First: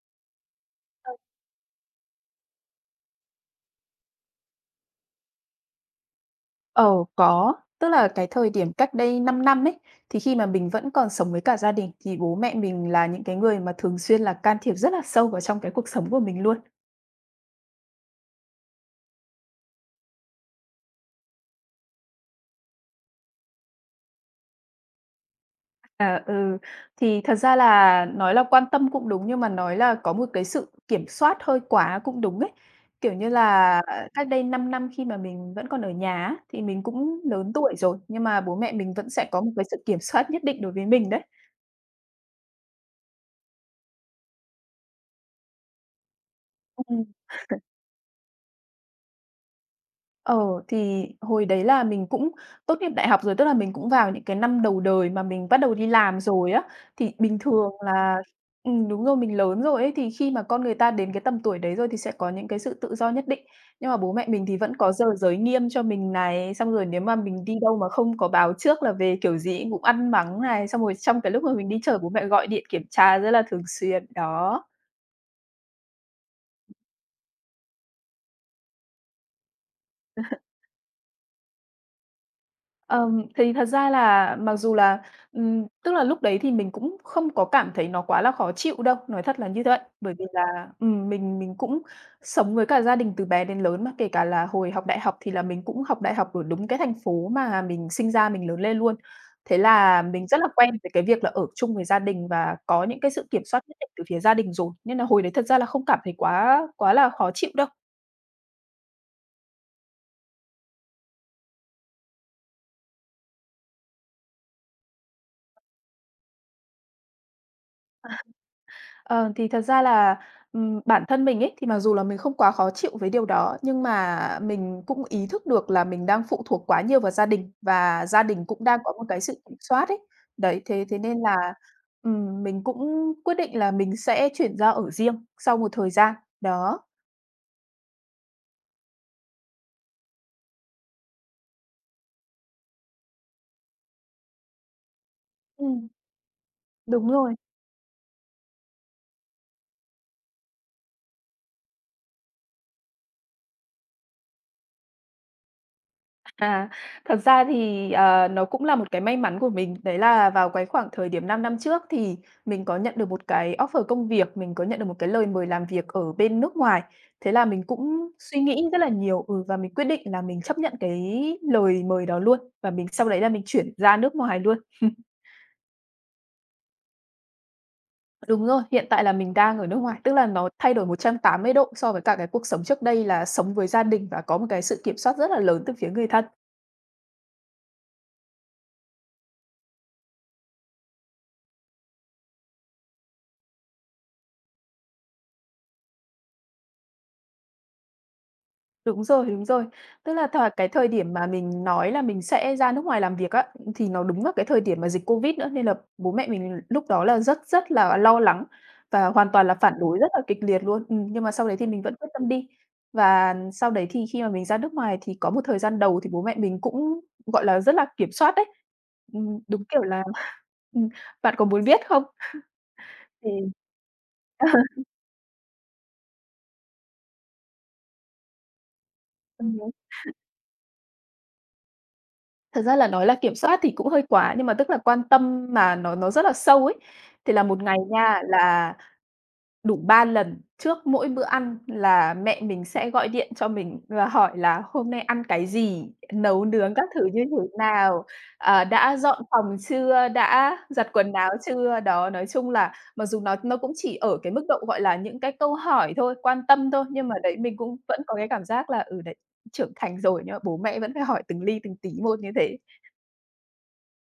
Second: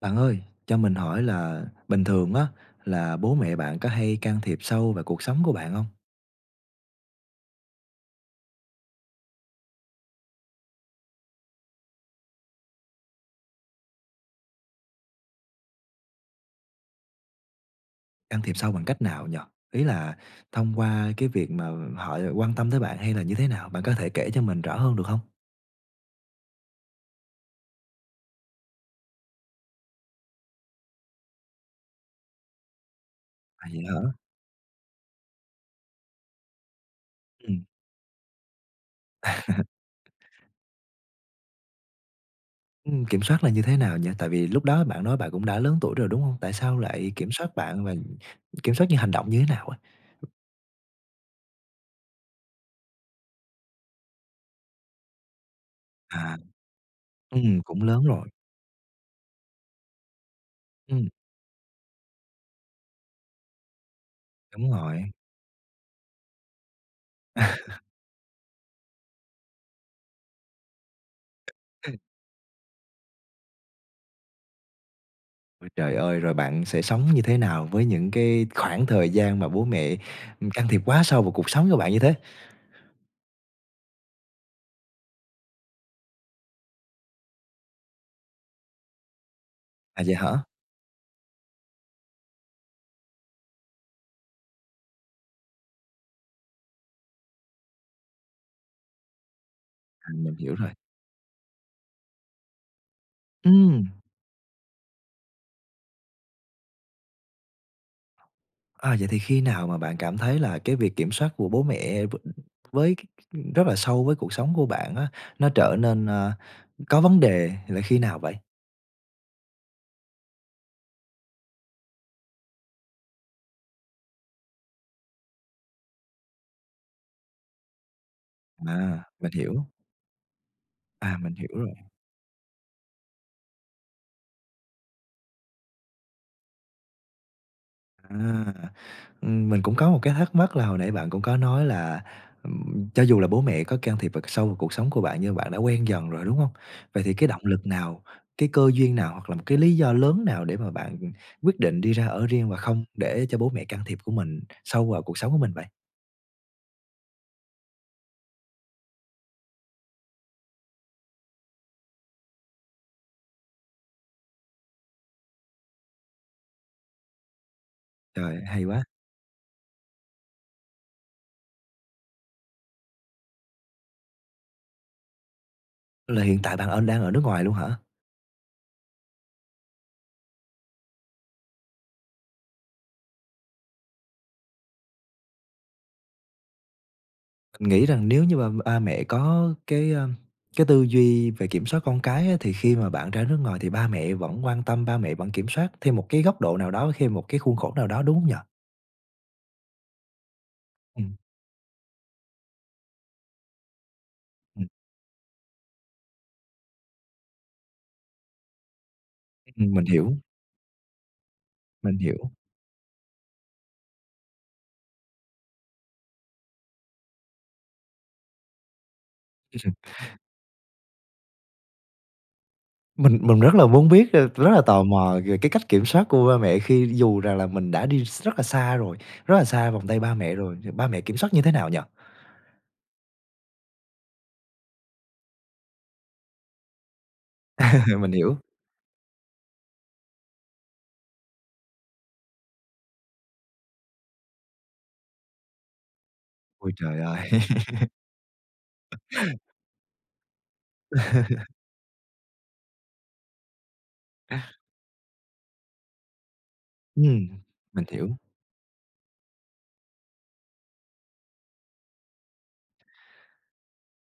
Bạn ơi, cho mình hỏi là bình thường á là bố mẹ bạn có hay can thiệp sâu vào cuộc sống của bạn không? Ờ, có. Tức là cái thời điểm cách đây 5 năm ấy, thì khi mà mình vẫn còn sống với cả gia đình thì bố mẹ mình là những cái người mà thường xuyên là can thiệp rất là sâu vào trong cái cuộc sống của mình luôn. Can thiệp sâu bằng cách nào nhở? Ý là thông qua cái việc mà họ quan tâm tới bạn hay là như thế nào? Bạn có thể kể cho mình rõ hơn được không? À, ừ, thì thật ra là nói là quan tâm cũng đúng nhưng mà nói là có một cái sự kiểm soát hơi quá cũng đúng ấy. Kiểu như À, là, vậy hả? cách đây 5 năm khi mà mình vẫn còn ở nhà á, thì mình cũng lớn Ừm, tuổi rồi, nhưng mà bố mẹ mình vẫn sẽ có một cái sự kiểm soát nhất định đối với mình đấy. Kiểm soát là như thế nào nhỉ? Tại vì lúc đó bạn nói bạn cũng đã lớn tuổi rồi, đúng không? Tại sao Ừ. lại kiểm soát bạn và kiểm soát những hành động như thế nào á? Ờ, thì hồi đấy là mình cũng tốt nghiệp đại học rồi, tức là mình cũng vào những cái năm đầu đời mà mình bắt đầu đi làm À, rồi á. Thì bình thường cũng lớn là rồi, đúng rồi, mình lớn rồi ấy, thì khi mà con người ta ừm, đến cái tầm tuổi đấy rồi thì sẽ có những cái sự tự do nhất định. Nhưng mà bố mẹ mình thì đúng vẫn có rồi. giờ giới nghiêm cho mình này, xong rồi nếu mà mình đi đâu mà không có báo trước là về kiểu gì cũng ăn mắng này, xong rồi trong cái lúc mà mình đi chơi bố mẹ gọi điện kiểm tra rất là thường xuyên, đó. Ôi trời ơi! Rồi bạn sẽ sống như thế nào với những cái khoảng thời gian mà bố mẹ can thiệp quá sâu vào cuộc sống của bạn như thế? Thì thật ra là mặc dù là, tức là lúc đấy thì mình cũng không có cảm thấy nó quá là khó chịu đâu, nói thật là như vậy. À, vậy Bởi vì hả? là, mình cũng sống với cả gia đình từ bé đến lớn mà, kể cả là hồi học đại học thì là mình cũng học đại học ở đúng cái thành phố mà mình sinh ra mình lớn lên luôn. Thế là À, mình mình rất là hiểu rồi. quen với cái việc là ở chung với gia đình và có những cái sự kiểm soát nhất Ừm, định từ phía gia đình rồi, nên là hồi đấy thật ra là không cảm thấy quá quá là khó chịu đâu. À, vậy thì khi nào mà bạn cảm thấy là cái việc kiểm soát của bố mẹ với cái rất là sâu với cuộc sống của bạn á, nó trở nên có vấn đề là khi nào vậy? Ờ, thì thật ra là, bản thân mình ấy, thì mặc dù là mình không quá khó chịu với điều đó, nhưng mà mình cũng ý thức được là mình đang phụ thuộc quá nhiều vào gia đình và gia đình cũng đang có À, một cái mình sự kiểm hiểu. soát ấy. Đấy, thế thế À, nên mình là, hiểu rồi. Mình cũng quyết định là mình sẽ chuyển ra ở riêng sau một thời gian, đó. À, mình cũng có một cái thắc mắc là hồi nãy bạn cũng có nói là cho dù là bố mẹ có can thiệp vào sâu vào cuộc sống của bạn nhưng bạn đã quen Ừm, dần rồi, đúng không? Vậy đúng thì cái rồi. động lực nào, cái cơ duyên nào hoặc là một cái lý do lớn nào để mà bạn quyết định đi ra ở riêng và không để cho bố mẹ can thiệp của mình sâu vào cuộc sống của mình vậy? À, thật ra thì, nó cũng là một cái may mắn của mình, đấy là vào cái khoảng thời điểm 5 năm trước thì mình có nhận được một cái offer công việc, mình có nhận được một cái lời mời làm việc ở bên nước ngoài. Thế là mình cũng Trời, suy hay nghĩ rất quá! là nhiều, và mình quyết định là mình chấp nhận cái lời mời đó luôn, và mình sau đấy là mình chuyển ra nước ngoài luôn. Là hiện tại bạn đang ở nước ngoài luôn hả? Đúng rồi, hiện tại là mình đang ở nước ngoài, tức là nó thay đổi 180 độ so với cả cái cuộc sống trước đây là sống với gia đình và có một cái sự kiểm soát rất là lớn từ phía người thân. Mình nghĩ rằng nếu như mà ba mẹ có cái tư duy về kiểm soát con cái á, thì khi mà bạn ra nước ngoài thì ba mẹ vẫn quan tâm, ba mẹ vẫn kiểm soát thêm một cái góc độ nào đó, thêm một cái khuôn khổ nào đó, đúng hông nhỉ? Đúng rồi, đúng rồi. Tức là cái thời điểm Ừm, mà mình nói là mình sẽ ra nước ngoài làm việc á, thì nó đúng là cái thời ừm, điểm mà dịch Covid nữa, nên là bố mẹ mình lúc đó là rất rất là lo lắng và hoàn toàn là phản ừm, mình đối rất hiểu, là kịch liệt luôn. Nhưng mà sau đấy thì mình vẫn mình quyết hiểu. tâm đi. Và sau đấy thì khi mà mình ra nước ngoài thì có một thời gian đầu thì bố mẹ mình cũng, gọi là, rất là kiểm soát đấy. Đúng kiểu là ừm, "Bạn có muốn biết không?" Mình Thì rất là muốn biết, rất là tò mò về cái cách kiểm soát của ba mẹ khi dù rằng là mình đã đi rất là xa rồi, rất là xa vòng tay ba mẹ rồi, thì ba mẹ kiểm soát như thế nào nhỉ? Thật ra là nói là kiểm soát thì cũng hơi quá, nhưng mà tức là quan tâm mà nó rất là sâu ấy. Thì là một ngày Mình nha, hiểu. là đủ 3 lần trước mỗi bữa ăn là mẹ mình sẽ gọi điện cho mình và hỏi là "Hôm nay ăn cái gì? Nấu Ôi nướng các trời thứ như ơi! thế nào? Ờ, đã dọn phòng chưa? Đã giặt quần áo chưa?" Đó, nói chung là mặc dù nó cũng chỉ ở cái mức độ, gọi là, những cái câu hỏi thôi, quan tâm thôi, nhưng mà Ừm, đấy, mình cũng mình vẫn có hiểu. cái cảm giác là, đấy, trưởng thành rồi nhưng mà bố mẹ vẫn phải hỏi từng ly từng tí một như thế.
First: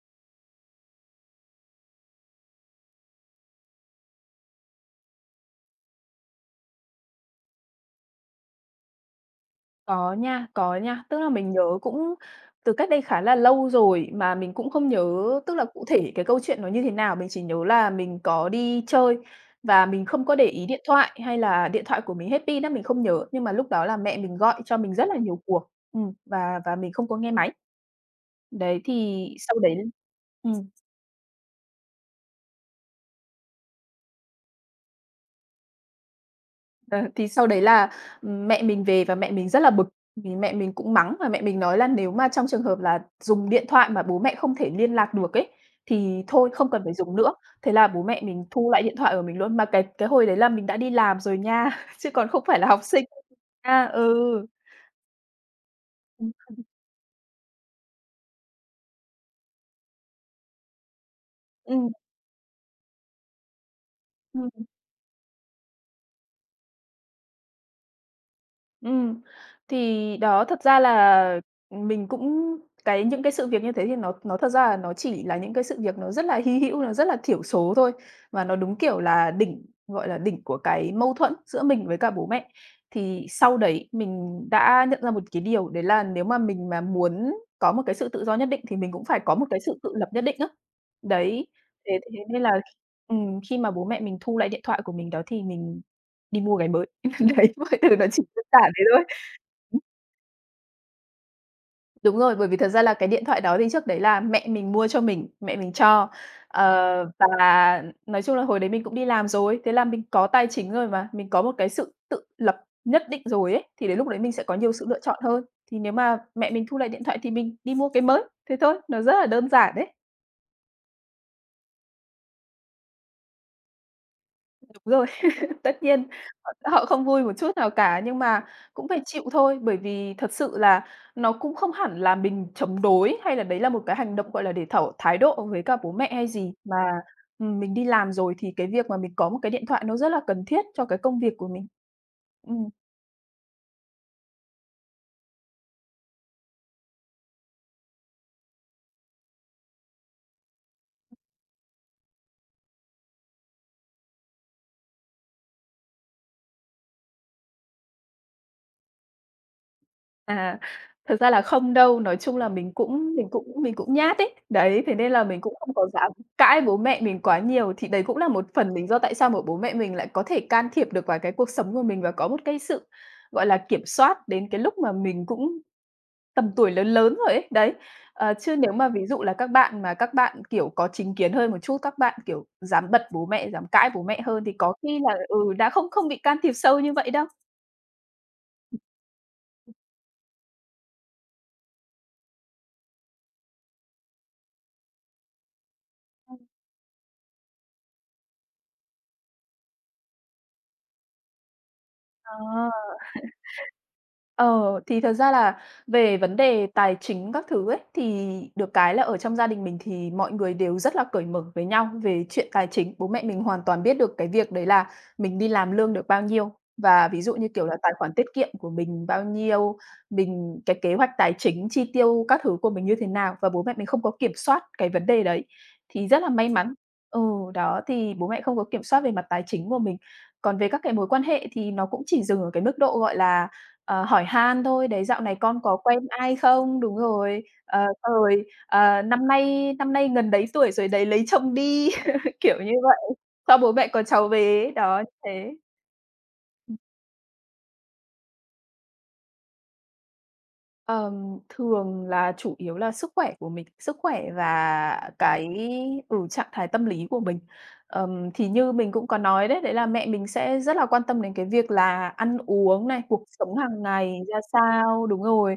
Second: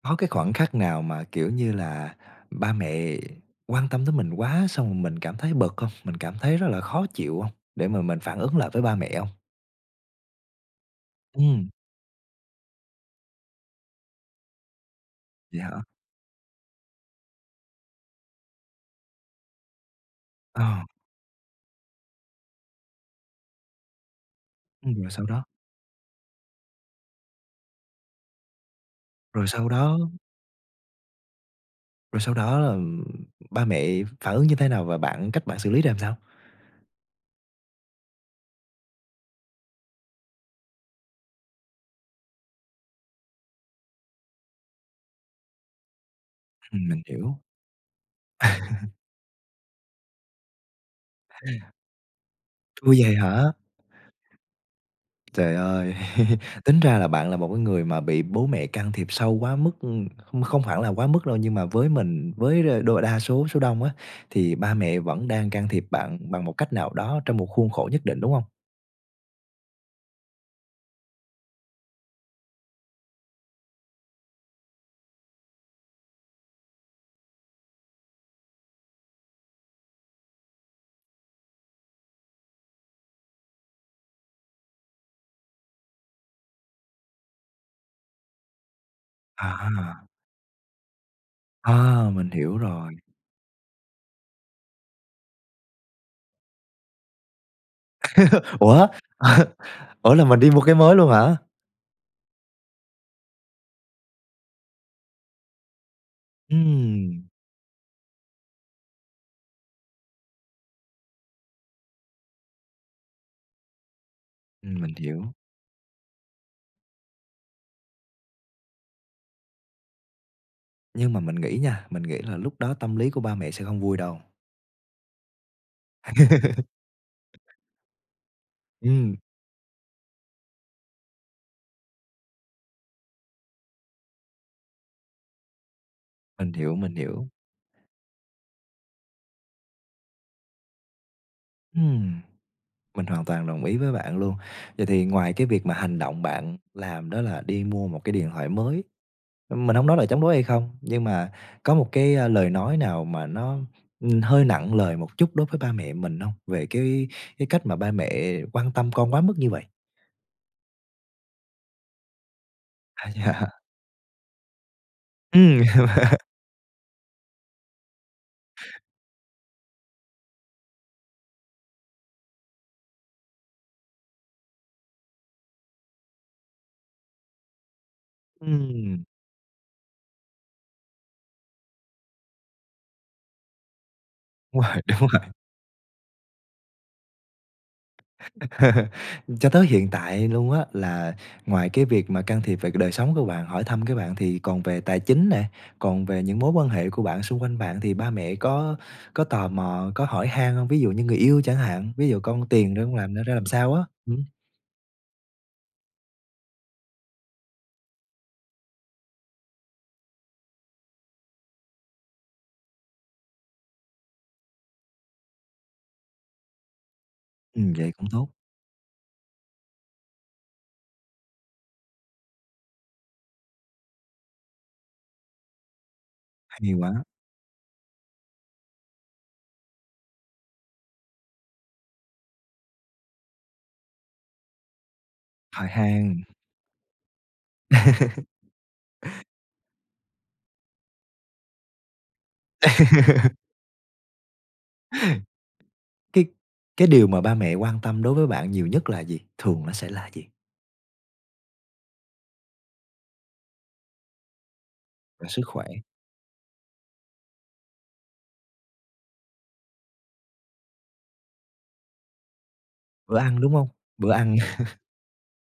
Có cái khoảnh khắc nào mà, kiểu như là, ba mẹ quan tâm tới mình quá xong rồi mình cảm thấy bực không? Mình cảm thấy rất là khó chịu không? Để mà mình phản ứng lại với ba mẹ không? Có nha, có nha. Tức là mình Ừm, nhớ cũng từ cách đây khá là lâu rồi mà mình cũng không nhớ, tức vậy là hả? cụ thể cái câu chuyện nó như thế nào, mình chỉ nhớ là mình có đi chơi và mình không có để Ờ, ý điện thoại, hay là điện thoại của mình hết pin á, mình không nhớ. Nhưng mà lúc đó là mẹ mình gọi cho mình rất rồi là sau nhiều đó cuộc, và mình không có nghe máy. Đấy, thì rồi sau sau đấy đó ừm. rồi sau đó là ba mẹ phản ứng như thế nào và bạn cách bạn xử lý ra làm sao? Ờ, thì sau đấy là, mẹ mình về và mẹ mình rất là bực, vì mẹ mình cũng mắng và mẹ mình nói là nếu mà trong trường hợp là dùng điện thoại mà bố mẹ không thể liên lạc được ấy, thì thôi không cần phải Mình dùng nữa. hiểu. Thế là bố mẹ mình thu lại điện thoại của mình luôn, mà cái hồi đấy là mình đã đi làm rồi nha, chứ còn không phải là học Ủa, sinh vậy đâu hả? nha. Ừ. Trời ơi! Tính ra là bạn là một cái người mà bị bố mẹ can thiệp sâu quá mức, không không hẳn là quá mức đâu, nhưng mà với Ừm, mình, với đa số số đông á, thì ừm. ba mẹ vẫn đang can thiệp bạn bằng một cách nào đó trong một khuôn khổ nhất định, đúng không? Ừm, thì đó, thật ra là mình cũng cái những cái sự việc như thế thì nó thật ra là nó chỉ là những cái sự việc nó rất là hy hữu, nó rất là thiểu số thôi, và nó đúng kiểu là đỉnh, gọi là, đỉnh của cái mâu thuẫn giữa mình với cả bố mẹ. Thì sau đấy mình đã nhận ra một cái điều đấy là nếu mà mình mà muốn có một cái sự tự do nhất định thì mình cũng phải có một cái À, sự tự lập nhất định á. Đấy, thế à, thế mình nên hiểu là, rồi. Khi mà bố mẹ mình thu lại điện thoại của mình đó thì mình đi mua cái mới. Đấy, mọi thứ nó chỉ đơn giản thế Ủa? thôi. Ủa, là mình đi mua cái mới luôn hả? Đúng rồi, bởi vì thật ra là cái điện thoại đó thì trước đấy là mẹ mình mua cho mình, mẹ mình cho. Ờ, Ừm, và nói chung là hồi đấy mình cũng đi làm rồi, thế là mình có tài chính rồi mà, mình có một cái sự tự lập nhất định rồi ấy, thì đến lúc đấy mình sẽ có nhiều ừm, sự mình lựa chọn hiểu. hơn. Thì nếu mà mẹ mình thu lại điện thoại thì mình đi mua cái mới, thế thôi, nó rất là đơn giản đấy. Nhưng mà mình nghĩ nha, mình nghĩ là lúc đó tâm lý của ba mẹ sẽ không vui đâu. Đúng rồi, tất nhiên họ họ không vui một chút nào cả, nhưng mà cũng phải Ừm, chịu thôi, bởi vì thật sự là nó cũng không hẳn là mình chống đối, hay là đấy là một cái hành động, gọi là, để tỏ thái độ với cả bố mẹ hay mình gì, hiểu, mà, mình hiểu. Mình đi làm rồi thì cái việc mà mình có một cái điện thoại nó rất là cần thiết cho cái công việc của mình. Ừm. Ừm. Mình hoàn toàn đồng ý với bạn luôn. Vậy thì ngoài cái việc mà hành động bạn làm đó là đi mua một cái điện thoại mới, mình không nói là chống đối hay không, nhưng mà có một cái lời nói nào mà nó hơi nặng lời một chút đối với ba mẹ mình không? Về cái cách mà ba mẹ quan tâm con quá mức như vậy? À, thật ra là không đâu, nói chung là mình À, cũng mình cũng dạ. mình cũng nhát ấy. Đấy, thế nên là mình cũng Ừ, không có dám cãi bố mẹ mình quá nhiều, thì đấy cũng là một phần lý do tại sao mà bố mẹ mình lại có thể can thiệp được vào cái cuộc sống của mình và có một cái sự, gọi là, kiểm soát đến cái lúc mà mình cũng tầm tuổi lớn lớn rồi ấy, đấy. Ờ, chứ nếu mà ừm, ví dụ là các bạn mà các bạn, kiểu, có chính kiến hơn một chút, các bạn, kiểu, dám bật bố mẹ, dám cãi bố mẹ hơn thì đúng có rồi, khi đúng là, rồi. Đã không không bị can thiệp sâu như vậy đâu. Cho tới hiện tại luôn á, là ngoài cái việc mà can thiệp về cái đời sống của bạn, hỏi thăm cái bạn thì còn về tài chính nè, còn về những mối quan hệ của bạn, xung quanh bạn thì ba mẹ có tò mò, có hỏi han không? Ví dụ như người yêu chẳng hạn, ví dụ Ờ. "Con tiền ra con làm nó ra làm sao á?" Ừm, Ờ, thì thật ra là về vấn đề tài chính các thứ ấy, thì được cái là ở trong gia đình mình thì mọi người đều rất là cởi mở với nhau về chuyện tài chính. Bố mẹ mình hoàn toàn biết được cái việc đấy là mình đi làm lương được bao nhiêu và ví dụ như, kiểu ừm, là, vậy tài cũng khoản tiết tốt, kiệm của mình bao nhiêu, mình cái kế hoạch tài chính, chi tiêu các thứ của mình như thế nào và bố mẹ mình không có kiểm soát cái vấn đề đấy, thì rất là may hay mắn. quá, Ừ, đó, thì bố mẹ không có kiểm soát về mặt tài chính của mình. Còn về các cái mối quan hệ thì nó cũng chỉ dừng ở cái mức độ, gọi là, Ờ, hỏi han thôi, đấy, "Dạo này con hỏi có quen han. ai không?" Đúng rồi, ờ, xong rồi, ờ, "Năm nay gần đấy tuổi rồi đấy, lấy chồng đi", kiểu như vậy, "cho bố mẹ có cháu về" ấy, đó, như thế. Cái cái điều mà ba mẹ quan tâm đối với bạn nhiều nhất là gì? Thường nó sẽ là gì? Thường là chủ yếu là sức khỏe của mình, sức khỏe và Là sức cái khỏe, ừ, trạng thái tâm lý của mình. Thì như mình cũng có nói đấy, đấy là mẹ mình sẽ rất là quan tâm đến cái việc là ăn uống này, bữa cuộc ăn, đúng sống không? hàng Bữa ngày ăn, ra sao, đúng rồi.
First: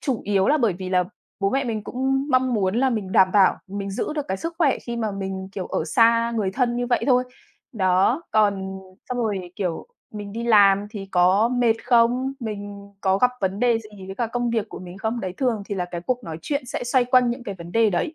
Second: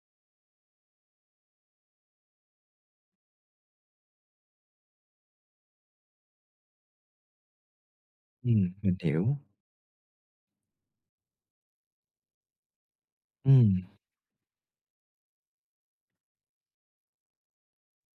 Chủ yếu là bởi vì là bố mẹ mình cũng mong muốn là mình đảm bảo mình giữ được cái sức khỏe khi mà mình, kiểu, ở xa người thân như vậy thôi. Đó, còn mình xong hiểu, rồi, kiểu mình đi làm thì có mệt không? Mình có gặp vấn đề ừm. gì với cả công việc của mình không? Đấy, thường thì là cái cuộc nói chuyện sẽ xoay quanh những cái vấn đề đấy.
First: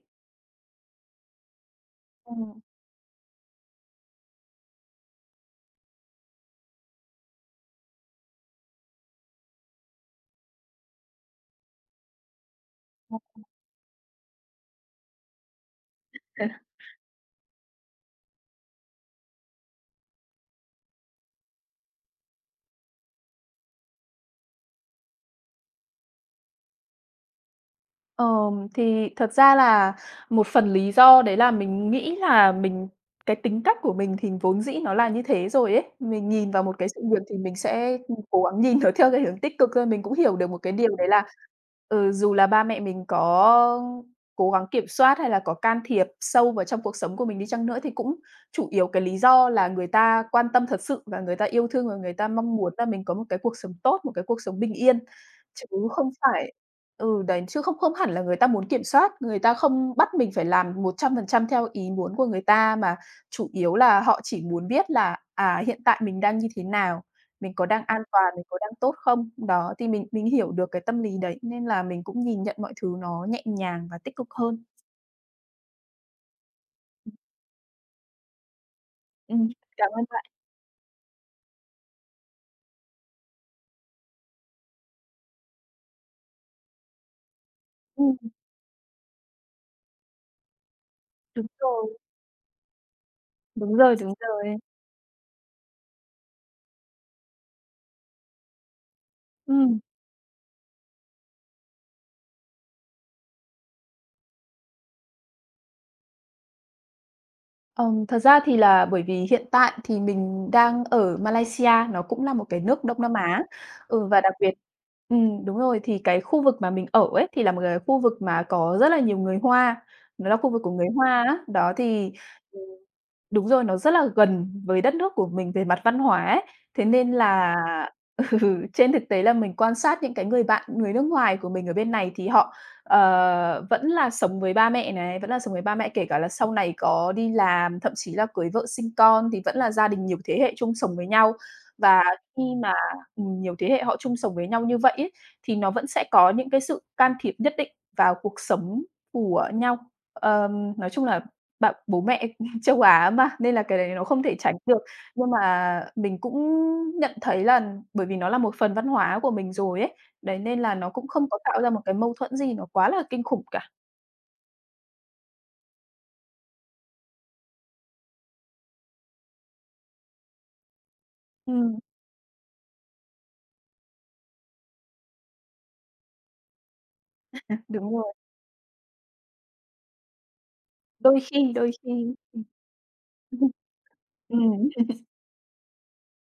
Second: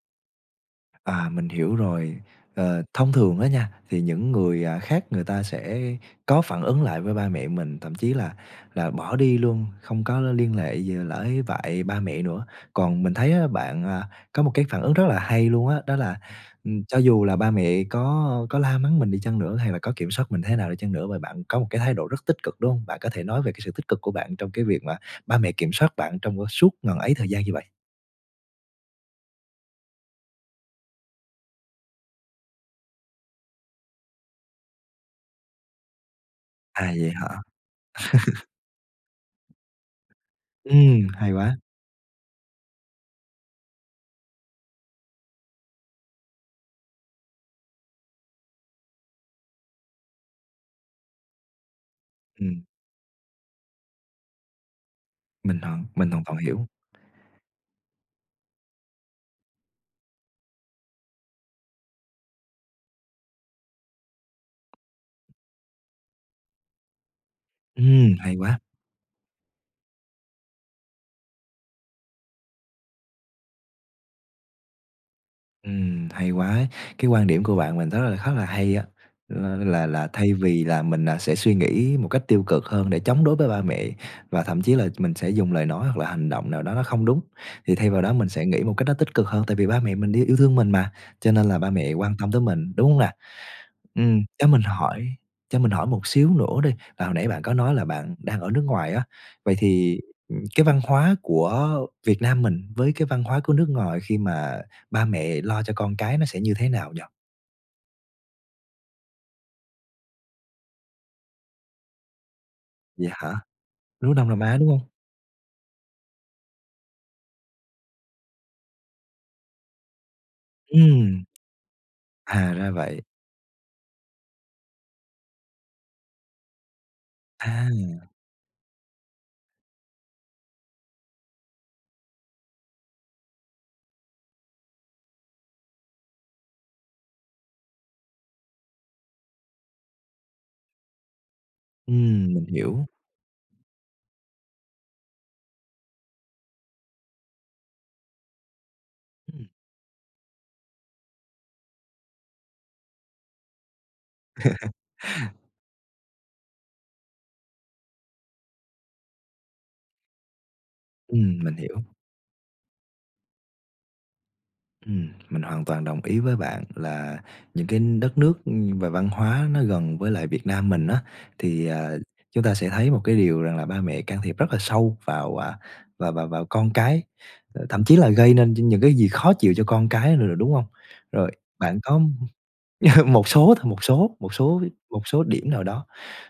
À, mình hiểu rồi. Ờ, thông thường á nha, thì những người, à, khác người ta sẽ có phản ứng lại với ba mẹ mình, thậm chí là bỏ đi luôn, không có liên hệ gì với lại với ba mẹ nữa. Còn mình thấy á, bạn, à, có một cái phản ứng rất là hay luôn á, đó là Ừm. Cho dù là ba mẹ có la mắng mình đi chăng nữa, hay là có kiểm soát mình thế nào đi chăng nữa mà bạn có một cái thái độ rất tích cực, đúng không? Bạn có thể nói về cái sự tích cực của bạn trong cái việc mà ba mẹ kiểm soát bạn trong suốt ngần ấy thời gian như vậy. Thì thật ra là một phần lý do đấy là mình nghĩ là mình cái tính cách của mình thì vốn dĩ nó là như thế rồi ấy. Mình nhìn vào một cái À, sự vậy việc thì hả? mình sẽ cố gắng nhìn nó theo cái hướng tích cực thôi. Mình cũng hiểu được một cái điều đấy là, Hay quá, ừ, dù là ba mẹ mình có cố gắng kiểm soát hay là có can thiệp sâu vào trong cuộc sống của mình đi chăng nữa thì cũng chủ yếu cái lý do là người ta quan tâm thật sự và người ta yêu thương và người ta mong ừm. muốn là mình có một cái cuộc sống tốt, một cái cuộc sống bình yên. Mình Chứ hoàn không mình hoàn toàn phải hiểu. ừ, đấy, chứ không không hẳn là người ta muốn kiểm soát, người ta không bắt mình phải làm 100% theo ý muốn của người ta, mà chủ yếu là họ chỉ muốn biết là, à, hiện tại mình đang như thế nào, mình có đang an Ừm, toàn, hay mình có quá, đang tốt không? Đó, thì mình hiểu được cái tâm lý đấy, nên là mình cũng nhìn nhận mọi thứ nó nhẹ nhàng và tích cực hơn. Hay quá ấy. Cái quan điểm của bạn mình rất là khá là hay á, Ừm, là là cảm ơn là bạn. thay vì là mình, à, sẽ suy nghĩ một cách tiêu cực hơn để chống đối với ba mẹ và thậm chí là mình sẽ dùng lời nói hoặc là hành động nào đó nó không đúng, thì thay vào đó Ừm, mình sẽ nghĩ một cách nó tích cực hơn, tại vì ba mẹ mình yêu yêu thương mình mà, cho nên đúng là ba mẹ rồi, quan tâm tới mình, đúng hông nè? đúng rồi, đúng Ừm, cho rồi. mình hỏi cho mình hỏi một xíu nữa đi, là hồi nãy bạn có nói là bạn đang ở nước ngoài á, vậy Ừm. thì cái văn hóa của Việt Nam mình với cái văn hóa của nước ngoài khi mà ba mẹ lo cho con cái nó sẽ như thế nào nhỉ? Thật ra thì là bởi vì hiện tại thì mình đang ở Malaysia, nó cũng là một cái nước Đông Vậy Nam hả? Á. Ừ, Nước và Đông đặc Nam biệt Á, đúng hông? Đúng rồi, thì cái khu vực mà mình ở ấy, thì là một cái khu vực mà có rất là nhiều người Hoa, nó là khu vực của người Ừm, Hoa á. Đó thì À, ừm, ra vậy. đúng rồi, nó rất là gần với đất nước của mình về mặt văn hóa ấy. Thế nên là À, ừ, trên thực tế là mình quan sát những cái người bạn người nước ngoài của mình ở bên này thì họ Ờ, vẫn là sống với ba mẹ này, vẫn là sống với ba mẹ, kể cả là sau này có đi làm, thậm chí là cưới vợ sinh con thì vẫn là gia đình nhiều thế hệ chung sống với nhau. Và khi mình mà, hiểu. Nhiều thế hệ họ chung sống với nhau như vậy ấy, thì nó vẫn sẽ có những cái sự can thiệp nhất định vào cuộc sống Ừm, của nhau. Nói chung là bạn bố mẹ Châu Á mà, nên là cái đấy nó không thể tránh được. Nhưng mà mình cũng nhận thấy là bởi vì nó là một phần văn hóa của mình rồi ấy, đấy, nên là nó cũng không có ừm, mình tạo ra hiểu. một cái mâu thuẫn gì nó quá là kinh khủng cả. Mình hoàn toàn đồng ý với bạn là những cái đất nước và văn hóa nó gần với lại Việt Nam mình á, thì, Ừm, à, chúng ta sẽ thấy một cái điều rằng là ba mẹ can thiệp rất là sâu vào và vào vào con cái thậm chí đúng là rồi, gây nên những cái gì khó chịu cho con cái nữa, đúng không? đôi Rồi, khi, đôi bạn có khi. một số thôi, một số một Ừm. số Ừm. một số điểm nào đó.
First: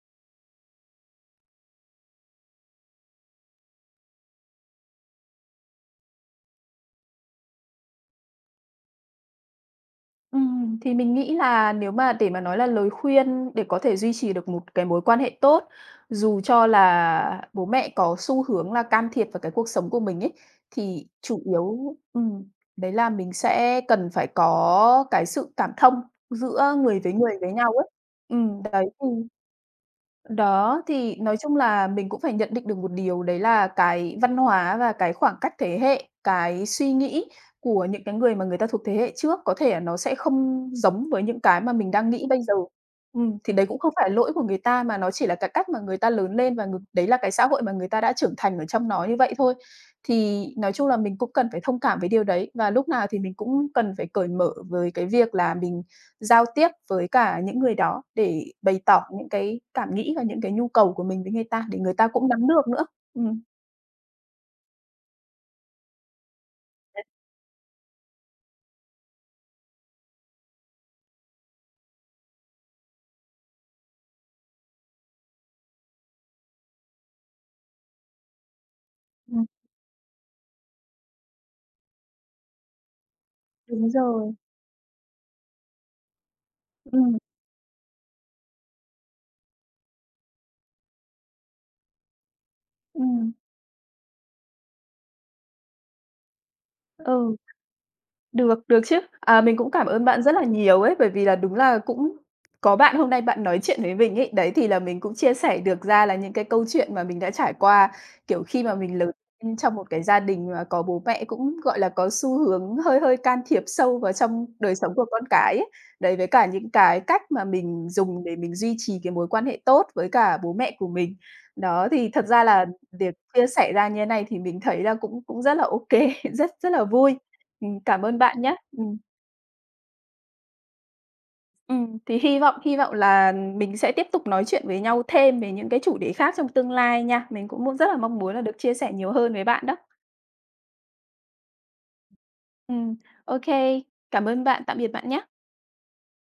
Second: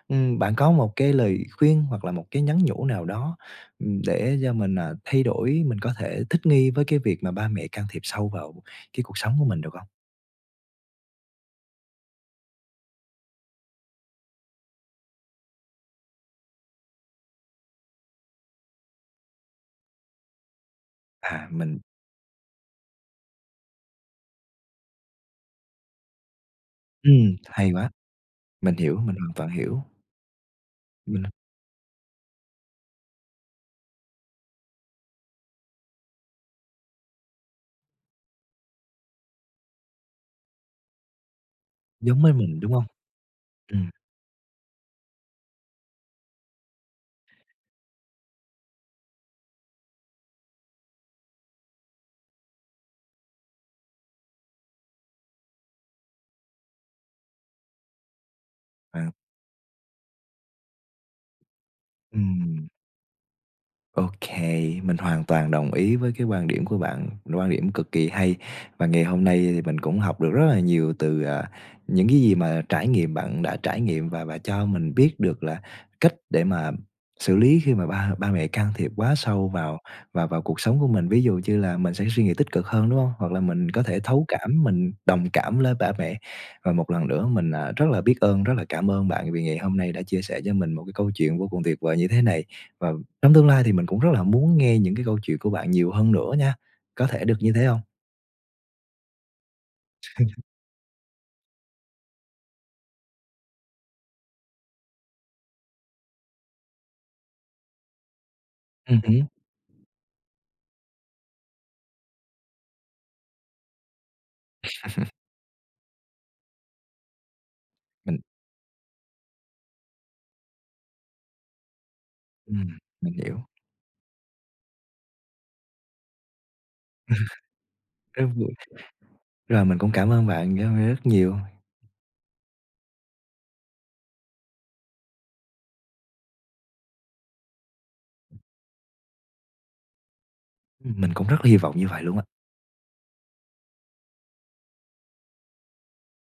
Bạn có một cái lời khuyên hoặc là một cái nhắn nhủ nào đó để cho mình, à, thay đổi, mình có thể thích nghi với cái việc mà ba mẹ can thiệp sâu vào cái cuộc sống của mình được hông? Thì mình nghĩ là nếu mà để mà nói là lời khuyên để có thể duy trì được một cái mối quan hệ tốt, dù cho là bố mẹ có xu hướng là can thiệp vào cái cuộc sống của mình ấy, thì chủ À, mình yếu đấy là mình sẽ cần phải có cái sự cảm thông giữa người với hay nhau ấy. quá, mình Đấy, hiểu, thì mình hoàn toàn hiểu, đó, thì mình nói chung là mình cũng phải nhận định được một điều đấy là cái văn hóa và cái khoảng cách thế hệ, cái suy nghĩ của những cái người mà người ta thuộc thế hệ trước có thể là nó sẽ không giống với những cái mà mình đang giống nghĩ với bây giờ. mình, đúng hông? Thì đấy cũng Ừm, không phải lỗi của người ta mà nó chỉ là cái cách mà người ta lớn lên và người đấy là cái xã hội mà người ta đã trưởng thành ở trong nó như vậy thôi. Thì nói chung là mình cũng cần phải thông cảm với điều đấy và lúc nào thì mình cũng cần phải cởi mở với cái việc là mình giao tiếp với cả những người đó để bày tỏ à, những cái cảm nghĩ và những cái nhu cầu của mình với người ta để người ta cũng nắm ừm. được nữa. Ừm. OK, mình hoàn toàn đồng ý với cái quan điểm của bạn, quan điểm cực kỳ hay. Và ngày hôm nay thì mình cũng học được rất là nhiều từ, à, những cái gì mà trải nghiệm bạn đã trải nghiệm và cho mình biết được là cách để mà xử lý khi mà ba ba mẹ can thiệp quá Ừm, sâu vào vào vào cuộc sống của mình. Ví dụ như là mình sẽ suy nghĩ tích cực hơn, đúng không? Hoặc là mình có đúng thể thấu rồi. cảm, mình đồng cảm với ba mẹ. Và một lần Ừm, nữa mình, à, rất là biết ơn, rất là cảm ơn bạn vì ngày hôm nay đã chia sẻ cho mình một cái câu chuyện vô cùng tuyệt vời như thế này và ừm, trong tương lai thì mình cũng rất là muốn nghe những cái câu chuyện của bạn nhiều hơn nữa nha, có thể ừ. được như thế hông? Được, được chứ. À, mình cũng cảm ơn bạn rất là nhiều ấy, bởi vì là đúng là cũng có bạn hôm nay bạn nói chuyện với mình ấy, đấy, thì là mình cũng chia sẻ được ra là những cái câu chuyện mà mình đã trải qua, kiểu, khi mà mình lớn hứm, lên trong một cái gia đình mà có bố mẹ cũng, gọi là, có xu hướng hơi hơi can thiệp sâu vào trong đời sống của con cái ấy. Đấy, với cả những cái cách mà mình mình dùng để mình duy trì cái mối quan hệ tốt với cả bố mẹ của mình. Đó, thì thật ra là mình việc hiểu. chia sẻ ra như thế này thì mình thấy là cũng cũng rất là ô kê, rất rất là vui. Cảm ơn Rất bạn vui. nhé. Rồi mình cũng cảm ơn bạn rất rất nhiều, Thì hy vọng là mình sẽ tiếp tục nói chuyện với nhau thêm về những cái chủ đề khác trong tương lai nha. Mình cũng muốn rất là mong muốn là được chia sẻ nhiều hơn với bạn đó. Mình cũng rất là hy vọng như vậy luôn á. Ừm, ô cảm ơn bạn, tạm biệt bạn nhé.